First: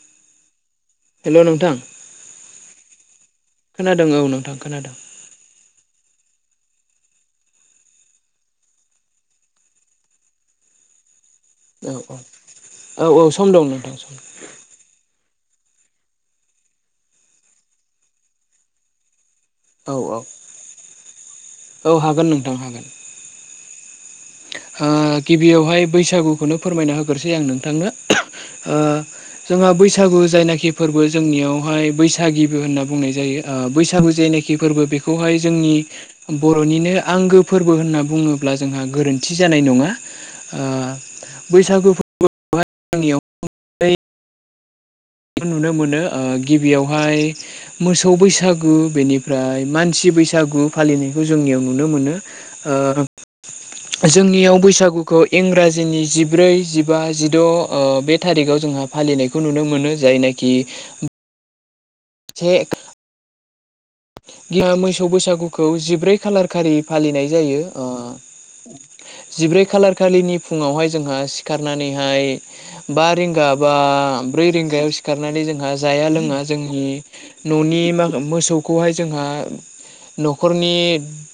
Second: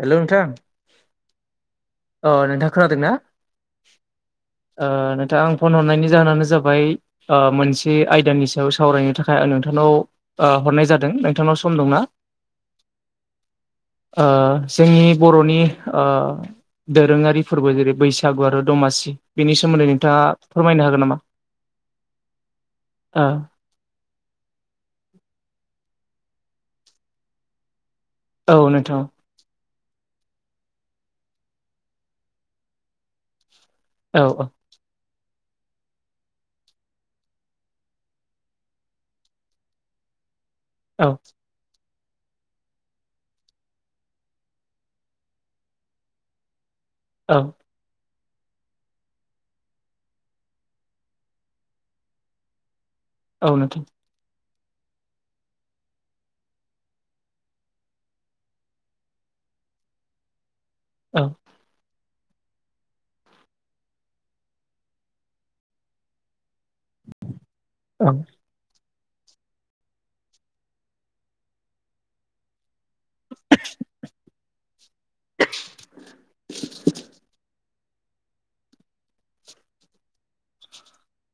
हेल' नोंथां हेल' नोंथां अ नोंथां खोनादों ना। खोनादों औ नोंथां ओ खोनादों नोंथां आं फन हरनायनि जाहोनानो जाबाय ओ मोनसे आयदानि सायाव सावरायनो थाखाय आं नोंथांनाव ओ हरनाय जादों। नोंथांनाव सम औ दंना औ औ औ सम दं नोंथां सम ओ जोंनि बर'नि ओ दोरोङारि फोरबो जेरै बैसागु आरो दमासि बेनि सोमोन्दै औ औ नोंथाङा फोरमायनो हागोन नामा? औ हागोन नोंथां हागोन। ओ ओ गिबियावहाय बैसागुखौनो फोरमायना होग्रोसै आं नोंथांनो। औ [unintelligible] ओ नोंथां जोंहा बैसाग सागु जायनाखि फोरबो जोंनियावहाय बैसागिबो होनना बुंनाय जायो। ओ बैसागु औ जेनाखि फोरबो बे बखौहाय जोंनि बर'निनो आंगो फोरबो होनना बुङोब्ला जोंहा गोरोन थि जानाय नङा ओ औ बैसागु फो नियाव नुनो मोनो ओ गिबियावहाय औ मोस सौ बैसागु बेनिफ्राय मानसि बैसागु फालिनायखौ जोंनियाव नुनो मोनो ओ औ नोंथां जोंनियाव बैसागुखौ इंराजिनि जिब्रै, जिबा, जिद' ओ बे थारिखाव जोंहा फालिनायखौ नुनो मोनो। जायनाखि औ। से गिया मोसौ बैसागुखौ जिब्रै खालार खारि फालिनाय जायो औ ओ जिब्रै खालार खालिनि फुङावहाय जोंहा सिखारनानैहाय बा रिंगा बा अ ब्रै रिंगायाव सिखारनानै जोंहा जाया लोङा जोंनि न'नि मा मोसौ खौहाय जोंहा न'खरनि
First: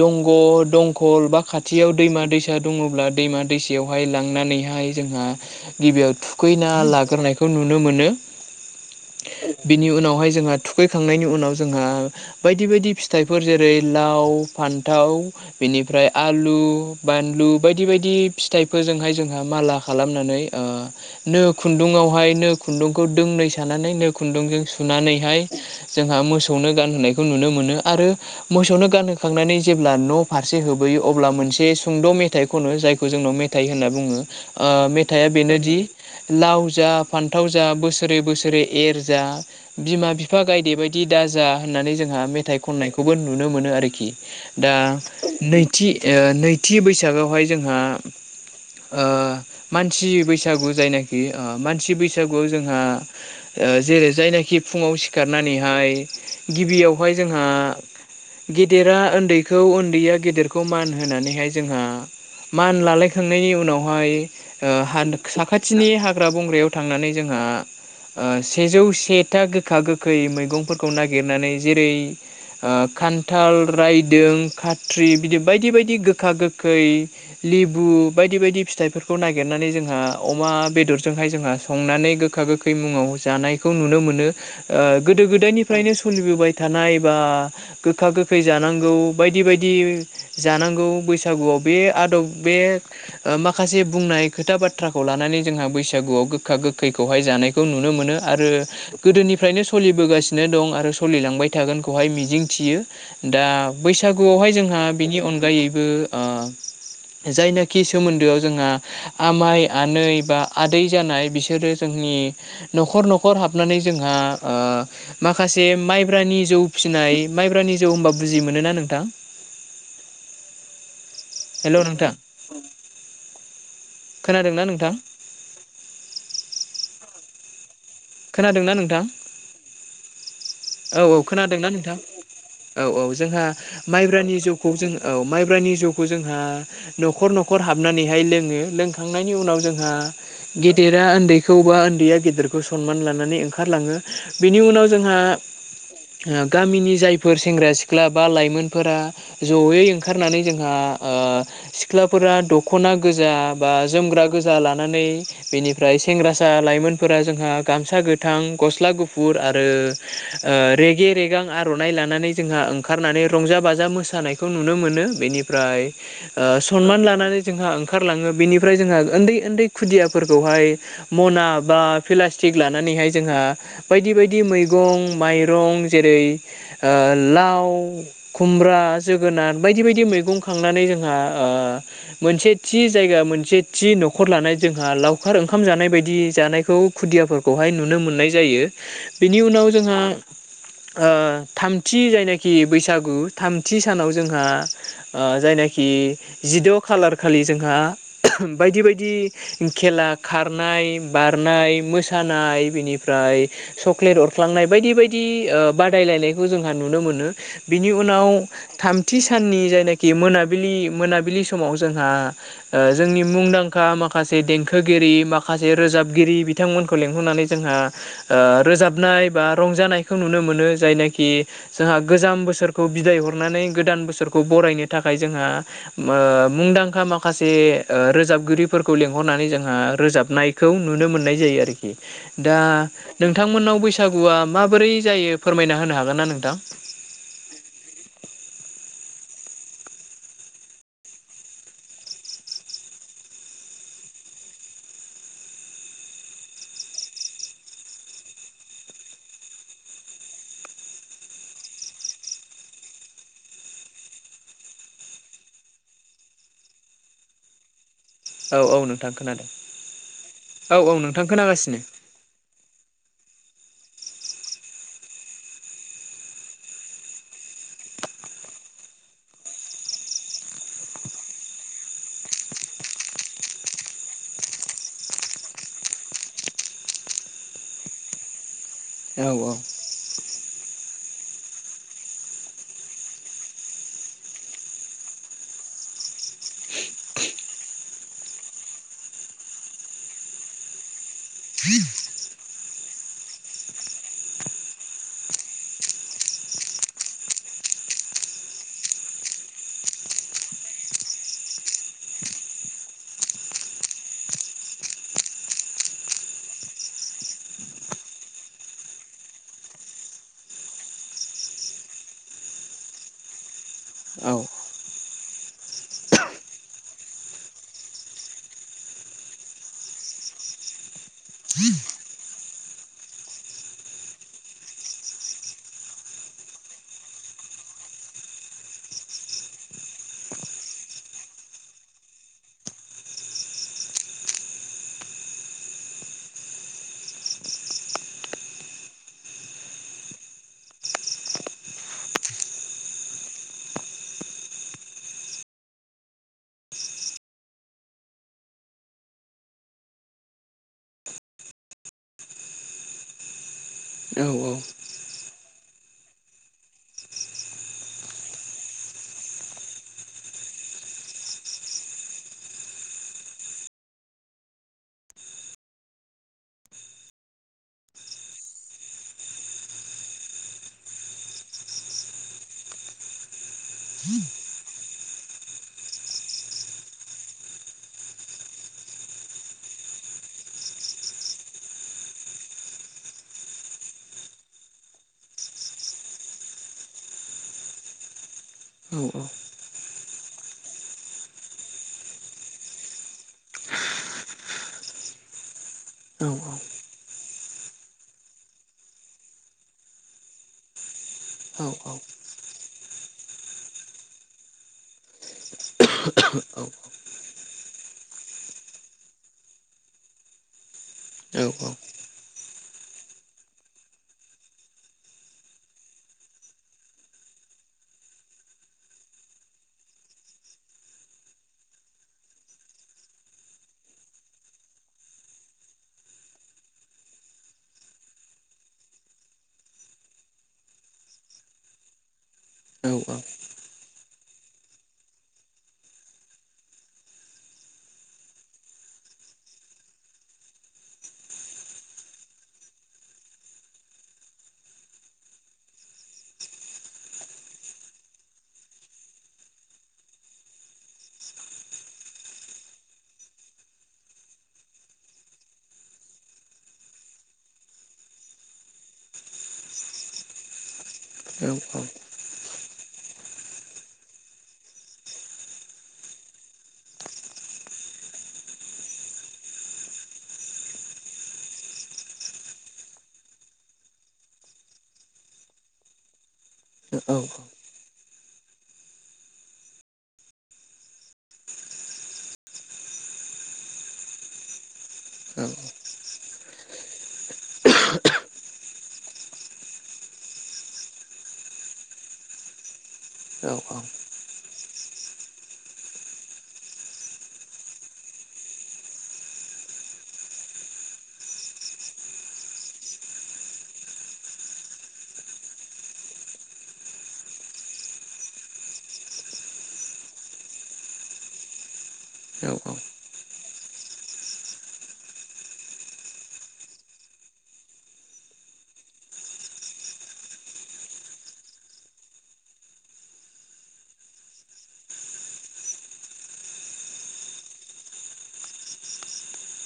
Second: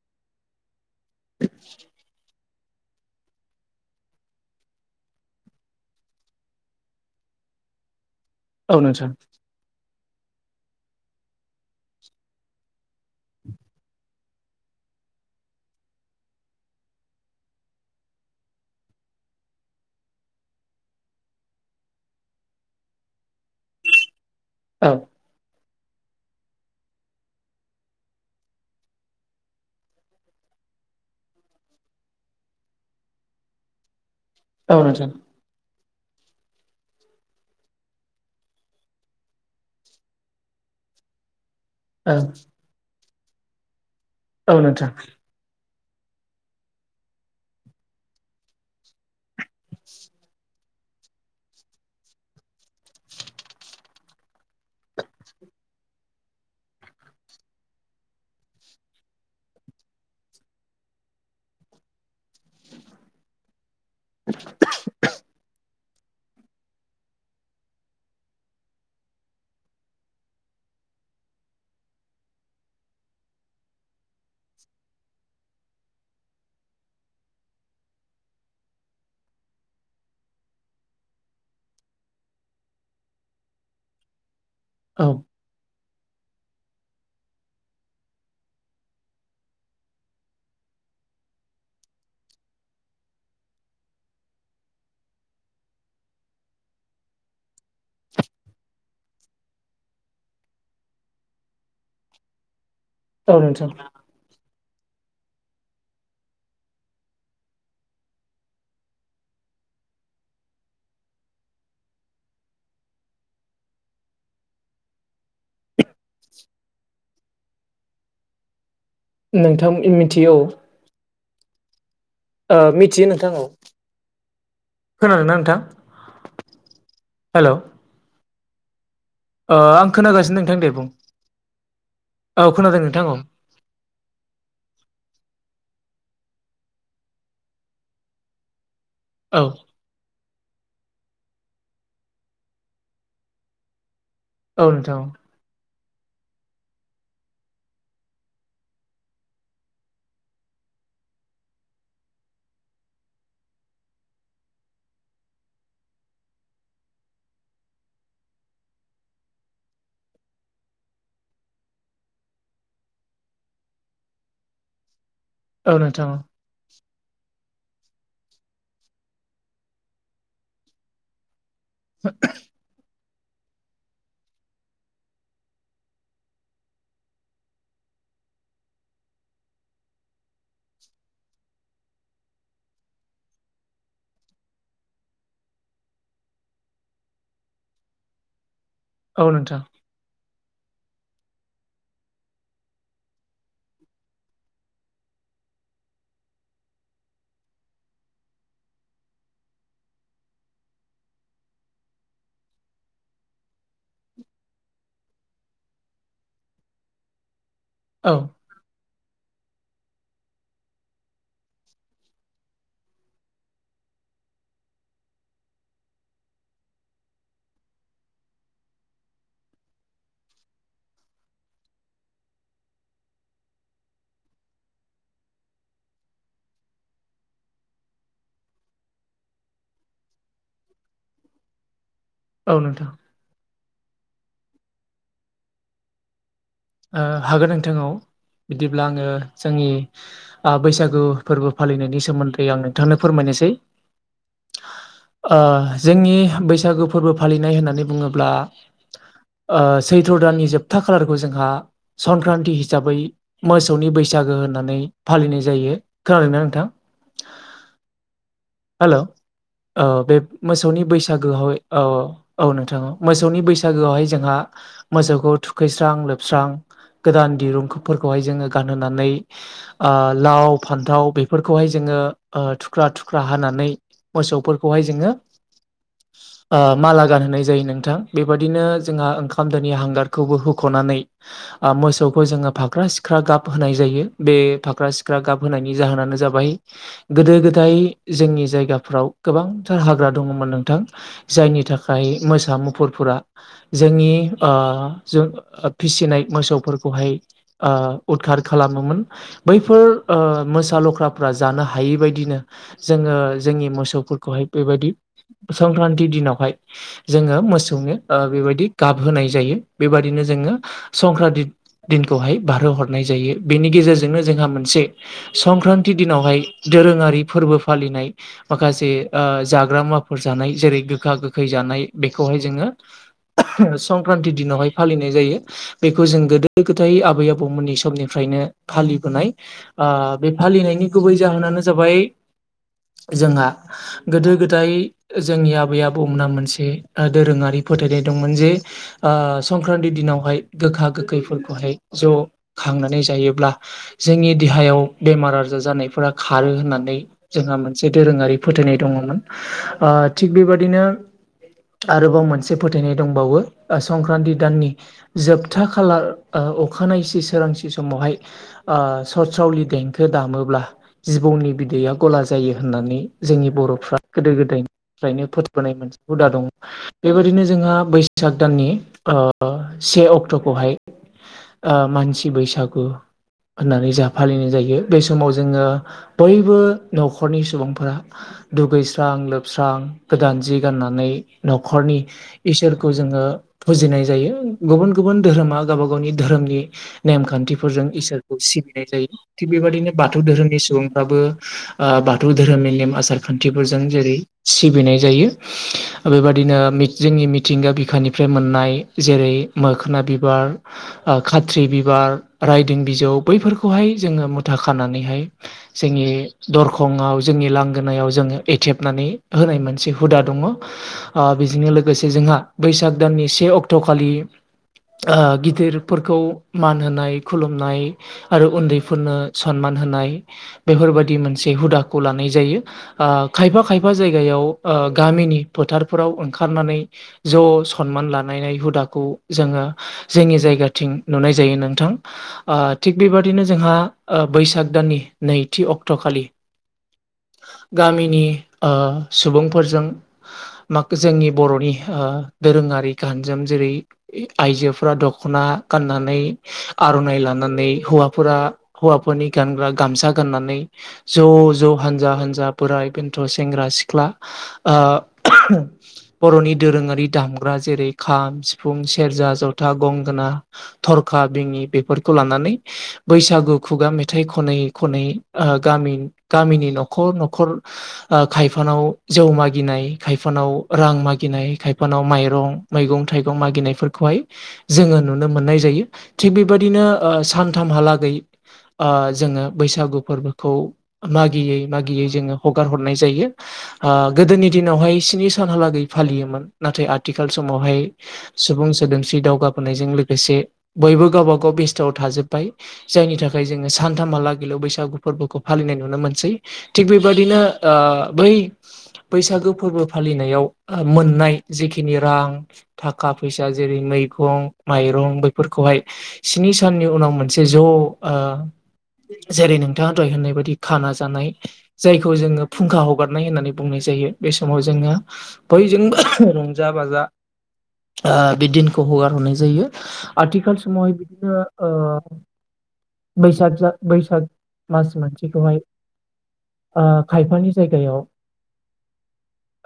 दंग' दं कल बा खाथियाव दैमा दैसा सा दङब्ला दैमा दैसायावहाय लांनानैहाय जोंहा गिबियाव थुखैना लाग्रोनायखौ नुनो मोनो। औ नोंथां। बिनि उनावहाय जोंहा थुखैखांनायनि उनाव जोंहा बायदि बायदि फिथाइफोर जेरै लाव फान्थाव बेनिफ्राय आलु बा बानलु बायदि बायदि फिथाइफोरजोंहाय जोंहा माला खालामनानै ओ नो खुन्दुङाव हाय नो खुुन्दुंखौ दोंनै सानानै नो खुुन्दुंजों औ सुनानैहाय जोंहा मोसौनो गानहोनायखौ नुनो मोनो आरो मोसौनो गानहोखांनानै जेब्ला न' फारसे होबोयो अब्ला मोनसे सुंद' मेथाइ खनो जायखौ जोंनाव मेथाइ होनना बुङो ओ औ नोंथां मेथाया बेनोदि लाव जा फान्थाव जा बोसोरै बोसोरै एर जा बिमा बिफा गायदे बायदि दाजा होननानै औ जोंहा मेथाइ खननायखौबो नुनो मोनो आरोखि औ दा नोंथां नै थि ओ नैथि बैसागावहाय जोंहा ओ मानसि बैसागु जायनाखि ओ मानसि बैसागुआव जोंहा ओ जेरै जायनाखि फुङाव सिखारनानै हाय गिबियावहाय जोंहा गेदेरा ओन्दैखौ ओन्दैया गेदेरखौ मान होनानैहाय जोंहा मान लालायखांनायनि उनावहाय ओ हान साखाथि नि हाग्रा बंग्रायाव थांनानै जोंहा ओ सेजौ सेथा गोखा गोखै मैगंफोरखौ नागिरनानै जेरै ओ खान्थाल रायदों खाथ्रि बिदि बायदि बायदि गोखा गोखै लेबु बायदि बायदि फिथाइफोरखौ नागिरनानै जोंहा अमा बेदरजोंहाय जोंहा संनानै गोखा गोखै मुङाव जानायखौ नुनो मोनो। ओ औ गोदो गोदायनि फायनो सलिबोबाय थानाय बा गोखा गोखै जानांगौ बायदि बायदि जानां गौ बैसागुआव बे आदब बे ओ माखासे बुंनाय खोथा बाथ्राखौ लानानै जोंहाबो बैसागुआव गोखा गोखैखौहाय जानायखौ नुनो मोनो आरो गोदोनिफ्रायनो सलिबोगासि नो दं आरो सलिलांबाय थागोनखौहाय मिजिंथियो। औ दा नोंथां बैसागुआवहाय जोंहा बेनि अनगायैबो ओ जायनाखि सोमोन्दोआव जोंहा आमाय आनै बा आदै जानाय बिसोरो जों नि न'खर न'खर हाबनानै जोंहा ओ माखासे माइब्रानि जौ फिसिनाय माइब्रानि जौ होनबा बुजि मोनो ना नों नोंथां इ मिथिगौ। हेलौ नोंथां। ओ मिथियो नोंथां औ। खोनादोंना नोंथां? खोनादोंना नोंथां हेल' खोनादों ना नोंथां? ओ आं खोनागासिनो दों। औ औ खोनादोंना नोंथां? खोनादों औ औ नोंथां जोंहा माइब्रानि जौखौ जों औ माइब्रानि जौ खौ जोंहा न'खर न'खर हाबनानैहाय लोङो लोंखांनायनि औ उनाव जोंहा गेदेरा ओन्दैखौ बा ओन्दैया गेदेरखौ सनमान लानानै ओंखारलाङो। औ बिनि उनाव नोंथां औ जोंहा [inaudible] ओ गामिनि जायफोर सेंग्रा सिख्ला बा लाइमोनफोरा जयै ओंखारनानै जोंहा ओ ओ सिख्लाफोरा दख'ना गोजा बा जोमग्रा गोजा लानानै बेनिफ्राय सें ग्रासा लाइमोनफोरा जोंहा गामसा गोथां, गस्ला गुफुर आरो रेगे रेगां आर'नाइ लानानै जोंहा ओंखारनानै रंजा बाजा मोसानायखौ नुनो मोनो। औ बेनिफ्राय नोंथां ओ सनमान लानानै जोंहा ओंखारलाङो। बेनिफ्राय जोंहा उन्दै उन्दै खुदियाफोरखौहाय मना बा पिलास्टिक लानानैहाय जोंहा बायदि बायदि मैगं माइरं जेरै ओ लाव खुमब्रा जोगोनार बायदि बायदि मै गं खांनानै जोंहा ओ मोनसे थि जायगा मोनसे थि नख'र लानानै लाव खार ओंखाम जानाय बायदि जानायखौ खुदियाफोरखौहाय नुनो मोननाय जायो। औ बिनि नोंथां उनाव जोंहा [inaudible] ओ थामथि जायनाखि बैसागु थामथि सानाव जोंहा ओ जायनाखि जिद' खालारखालि जोंहा बायदि बायदि खेला खारनाय, बारनाय, मोसानाय बिनिफ्रा [unintelligible] चक्लेट अरफ्लांनाय बायदि बायदि दि ओ बादायलायनायखौ जोंहा नुनो मोनो बिनि औ उनाव थाम थि साननि जायनाखि मोनाबिलि-मोनाबिलि समाव जोंहा ओ जोंनि मुंदांखा मा खासे देंखोगिरि माखासे रोजाबगिरि बिथांमोनखौ लेंहरनानै जोंहा ओ रोजाबना नायबा रंजानाय खौ नुनो मोनो जायनाखि जोंहा गोजाम बोसोरखौ बिदाय हरनानै गोदान बोसोरखौ बरायनो थाखा खाय जोंहा [unintelligible] मुंदांखा माखासे ओ रोजाबगिरिफोरखौ लिंहरनानै जोंहा रोजाब नायखौ नुनो मोननाय जायो आरोखि दा औ नोंथां नोंथांमोननाव बैसागुआ माबोरै जायो फोरमायना होनो हागोन ना नोंथां? ओ हागोन नोंथां औ बिदिब्ला आङो जोंनि आ बैसागु फोरबो फालिनायनि सोमोन्दै आं नोंथांनो फोरमायनोसै [inaudible] ओ जोंनि बैसागु फोरबो फालिनाय होननानै बुङोब्ला ओ सैथ्र' दाननि जोबथा खालारखौ जोंहा संक्रान्ति हिसाबै मोसौनि बैसागो होननानै फालिनाय जायो खोनादोंना नोंथां [unintelligible] औ औ हेल' नोंथां खोनादों ओ बे औ मोसौनि औ नोंथां बैसागोहाव खोनागासिनो औ औ नोंथां मोसौनि बैसागोआवहाय जोंहा मोसौखौ थुखैस्रां लोबस्रां गोदान दिरुंफोरखौहाय जोङो गानहोनानै ओ लाव फान्थाव बेफोरखौहाय जोङो ओ थुख्रा थुख्रा हानानै मोसौफोरखौहाय जोङो ओ माला गानहोनाय जायो नोंथां बेबादिनो जोंहा औ ओंखाम दोनि हांगारखौबो हुख'नानै आ मोसौखौ जोङो फाख्रा सिख्रा गाब होनाय जायो बे फाख्रा सिख्रा गाब होनायनि जाहोनानो जाबाय गोदो गोदाय जोंनि जायगाफ्राव गोबांथार हाग्रा दङोमोन नोंथां जायनि थाखाय मोसा मुफुर फोरा जोंनि ओ जों फिसिनाय मोसौफोरखौहाय ओ उदखार खालामोमोन बैफोर ओ मोसा लख्राफ्रा जानो हायै बायदिनो जोङो जोंनि मोसौफोरखौहाय बेबायदि संक्रान्ति दिनावहाय जोङो मोसौ जोङो ओ बेबायदि गाब होनाय जायो बे बादिनो जोङो संक्रान्ति दिनखौहाय बारहो हर हरनाय जायो बेनि गेजेरजोंनो औ जोंहा मोनसे संक्रान्ति दिनावहाय दोरोङारि फोरबो फालिनाय माखासे ओ जाग्रा मुवाफोर जानाय जेरै गोखा गोखै जानाय बेखौहाय जोङो [unintelligible] [unintelligible] संक्रान्ति दिनावहाय फालिनाय जायो बेखौ जों गोदो गोदाय आबै आबौमोननि समनिफ्राय [unintelligible] नो फालिबोनाय बे फालिनायनि गुबै जाहोनानो जाबाय जोंहा गोदो गोदाय जोंनि आबै आबौमोनहा मोनसे ओ दोरोङारि फोथायनाय दंमोन जे ओ संक्रान्ति दिनावहाय गोखा गोखैफोरखौहाय ज' खांनानै जायोब्ला जोंनि देहायाव बेमार आजार जानायफोरा खारो होननानै जोंहा मोनसे दोरोङारि फोथायनाय दङ'मोन ओ थिग बेबादिनो आरोबाव मोनसे फोथायनाय दंबावो ओ औ संक्रान्ति औ दाननि जोबथा खालार ओ अखानायसि सोरांसि समावहाय सतसावलि देंखो दामोब्ला जिबौनि बिदैया गला जायो होननानै जोंनि बर'फ्रा गोदो गोदायनिफ्रायनो फोथायबोनाय मोनसे हुदा दं बेबायादिनो जोंहा बैसाग दाननि ओ से अक्ट'खौहाय ओ मानसि बैसागु होननानै जा फालिनाय जायो बे समाव जोङो बयबो‌ न'खरनि सुबुंफोरा दुगैस्रां लोबस्रां गोदान जि गाननानै न'खरनि इसोरखौ जोङो फुजिनाय जायो गुबुन गुबुन धोरोमा गावबा गावनि धोरोमनि नेमखान्थिफोरजों इसोरखौ सिबिनाय औ जायो थिग बेबायदिनो बाथौ धोरोमनि सुबुंफ्राबो ओ बाथौ धोरोमनि नेम आसार खान्थिफोरजों जेरै सिबिनाय जायो बेबायदिनो मि जोंनि मि मिथिंगा बिखानिफ्राय मोननाय जेरै मोखोना बिबार ओ खाथ्रि बिबार रायदों बिजौ बैफोरखौहाय जोङो मुथा खानानैहाय जोंनि दरखंआव जोंनि लांगोनायाव जोङो एथेबनानै होनाय मोनसे हुदा दङ ओ बेजोंनो लोगोसे जों ना बैसाग दाननि से अक्ट' खालि ओ गिदिरफोरखौ मान होनाय खुलुमनाय आरो उन्दैफोरनो सनमान होनाय बेफोरबायदि मोन हुदाखौ लानाय जायो ओ खायफा-खायफा जायगायाव ओ गामिनि फोथारफोराव ओं खारनानै ज' सनमान लानायनाय हुदाखौ जोङो जोंनि जायगाथिं नुनाय जा जायो नोंथां ओ थिग बेबादिनो जोंहा बैसाग दाननि नैथि अक्ट'खालि [inaudible] गामिनि सुबुंफोरजों माख जोंनि बर'नि ओ दोरोङारि गानजाम जेरै आइजोफोरा दख'ना गाननानै आर'नाइ ला लानानै हौवाफोरा हौवाफोरनि गानग्रा गामसा गाननानै ज' ज' हानजा-हानजा बोराय-बेन्थ' सेंग्रा-सिख्ला ओ बर'नि दोरोङारि दामग्रा जेरै खाम सिफुं सेरजा जथा गंगोना थरखा बिङि बेफोरखौ लानानै बैसागु खुगा मेथाइ खनै-खनै गामि गामिनि न'खर न'खर ओ खायफानाव जौ मागिनाय खायफानाव रां मागिनाय खायफानाव माइरं मैगं-थाइगं मागिनायफोरखौहाय जोङो नुनो मोननाय जायो थिख बेबायदिनो ओ सानथामहालागै ओ जोङो बैसागु फोरबो खौ मागियै मागियै जोङो हगार हरनाय जायो ओ गोदोनि दिनावहाय स्नि सानहालागै फालियोमोन नाथाय आथिखाल समावहाय सुबुं सोदोमस्रि दावगाबोनायजों लोगोसे बयबो गावबा गाव बेस्थ'आव थाजोब्बाय जायनि थाखाय जोङो नोंथां, सानथामहालागैल' बैसागु फोरबोखौ फालिनाय नुनो मोनसै थिग बेबायदिनो ओ बै बैसागु फोरबो फालि फालिनायाव मोननाय जिखिनि रां थाखा फैसा जेरै मैगं माइरं बैफोरखौहाय स्नि साननि उनाव मोनसे ज' जेरै नो थांआ होननाय बायदि खाना जानाय जायखौ जोङो फुंखा हगारनाय होननानै बुंनाय जायो बे समाव जोङो बयजोंबो रंजा बाजा ओ बे दिनखौ हगारहरनाय जायो आथिखाल समावहाय बिदिनो ओ बैसाख जा बैसाख मास मोनसेखौहाय ओ खायफानि जायगायाव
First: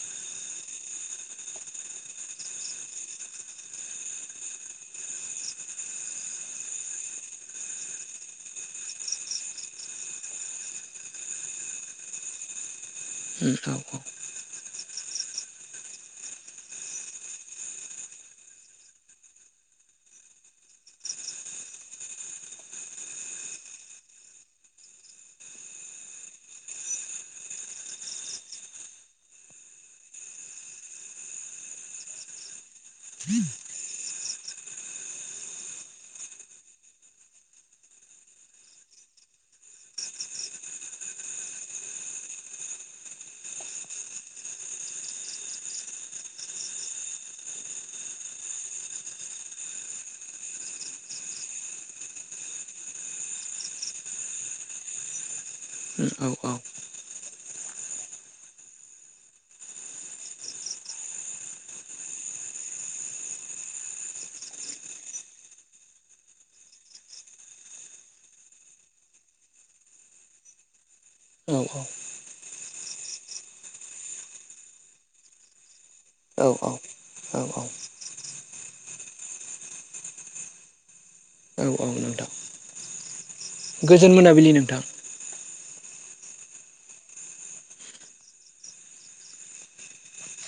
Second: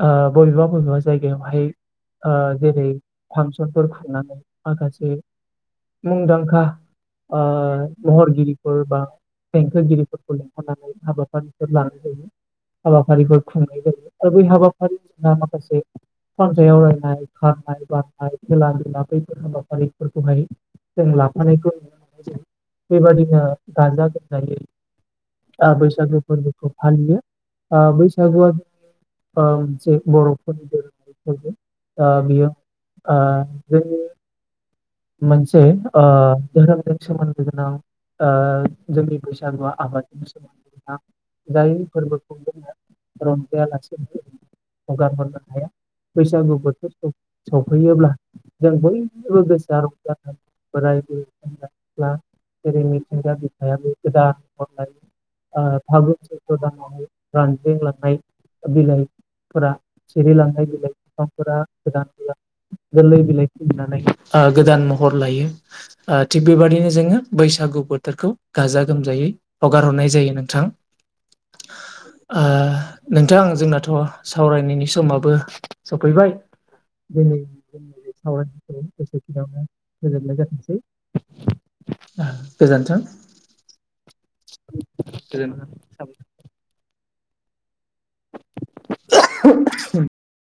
ओ बबेबा-बबेबा जायगायावहाय ओ जेरै फांसनफोर खुंनानै माखासे मुंदांखा ओ महरगिरिफोर बा बे फोरोंगिरिफोरखौ लेंंहरानानै हाबाफारिफोर लानाय जायो। हाबाफारिफोर खुंनाय जायो आरो बै हाबाफारि जोंहा माखासे फान्जाइ आवरायनाय खारनाय बारनाय खेला दधुला बैफोर हाबाफारिफोरखौहाय जों लाफानायखौ नुनो मोनो बेबायादिनो गाजा गोमजायै ओ बैसागु फोरबोखौ फालियो ओ बैसागुआ ओ मोनसे बर'फोरनि [unintelligible] ओ बियो ओ जोंनि मोनसे ओ धोरोमजों सोमोन्दो गोनां ओ जोंनि बैसागुआ आबादजों सोमोन्दै गोनां जाय फोरबोखौ जोङो रंजायालासे फो हगार हरनो हाया। बैसागु बोथोर सफैयोब्ला जों बयबो गोसो [unintelligible] बोराय बुरै सेंग्रा सिख्ला जेरै मिथिंगा बिखायाबो गोदान महर लायो ओ फागुन सैथ्र दानावहाय रानज्रेनलांनाय बिलाइ फोरा सिरिलांनाय बिलाइ बिफांफोरा गोदान बिलाइ गोरलै बिलाइ खिलिनानै ओ गोदान महर लायो ओ थिग बेबायाददिनो जोङो बैसागु बोथोरखौ गाजा गोमजायै हगार हरनाय जायो नोंथां ओ नोंथां जोंनाथ सावरायनायनि समाबो सफैबाय जोङो सावराय एसेखिनिङावनो फोजोबनाय जाथोंसै औ औ नोंथां गोजोन्थों गोजोन मोनाबिलि नोंथां [unintelligible] [unintelligible]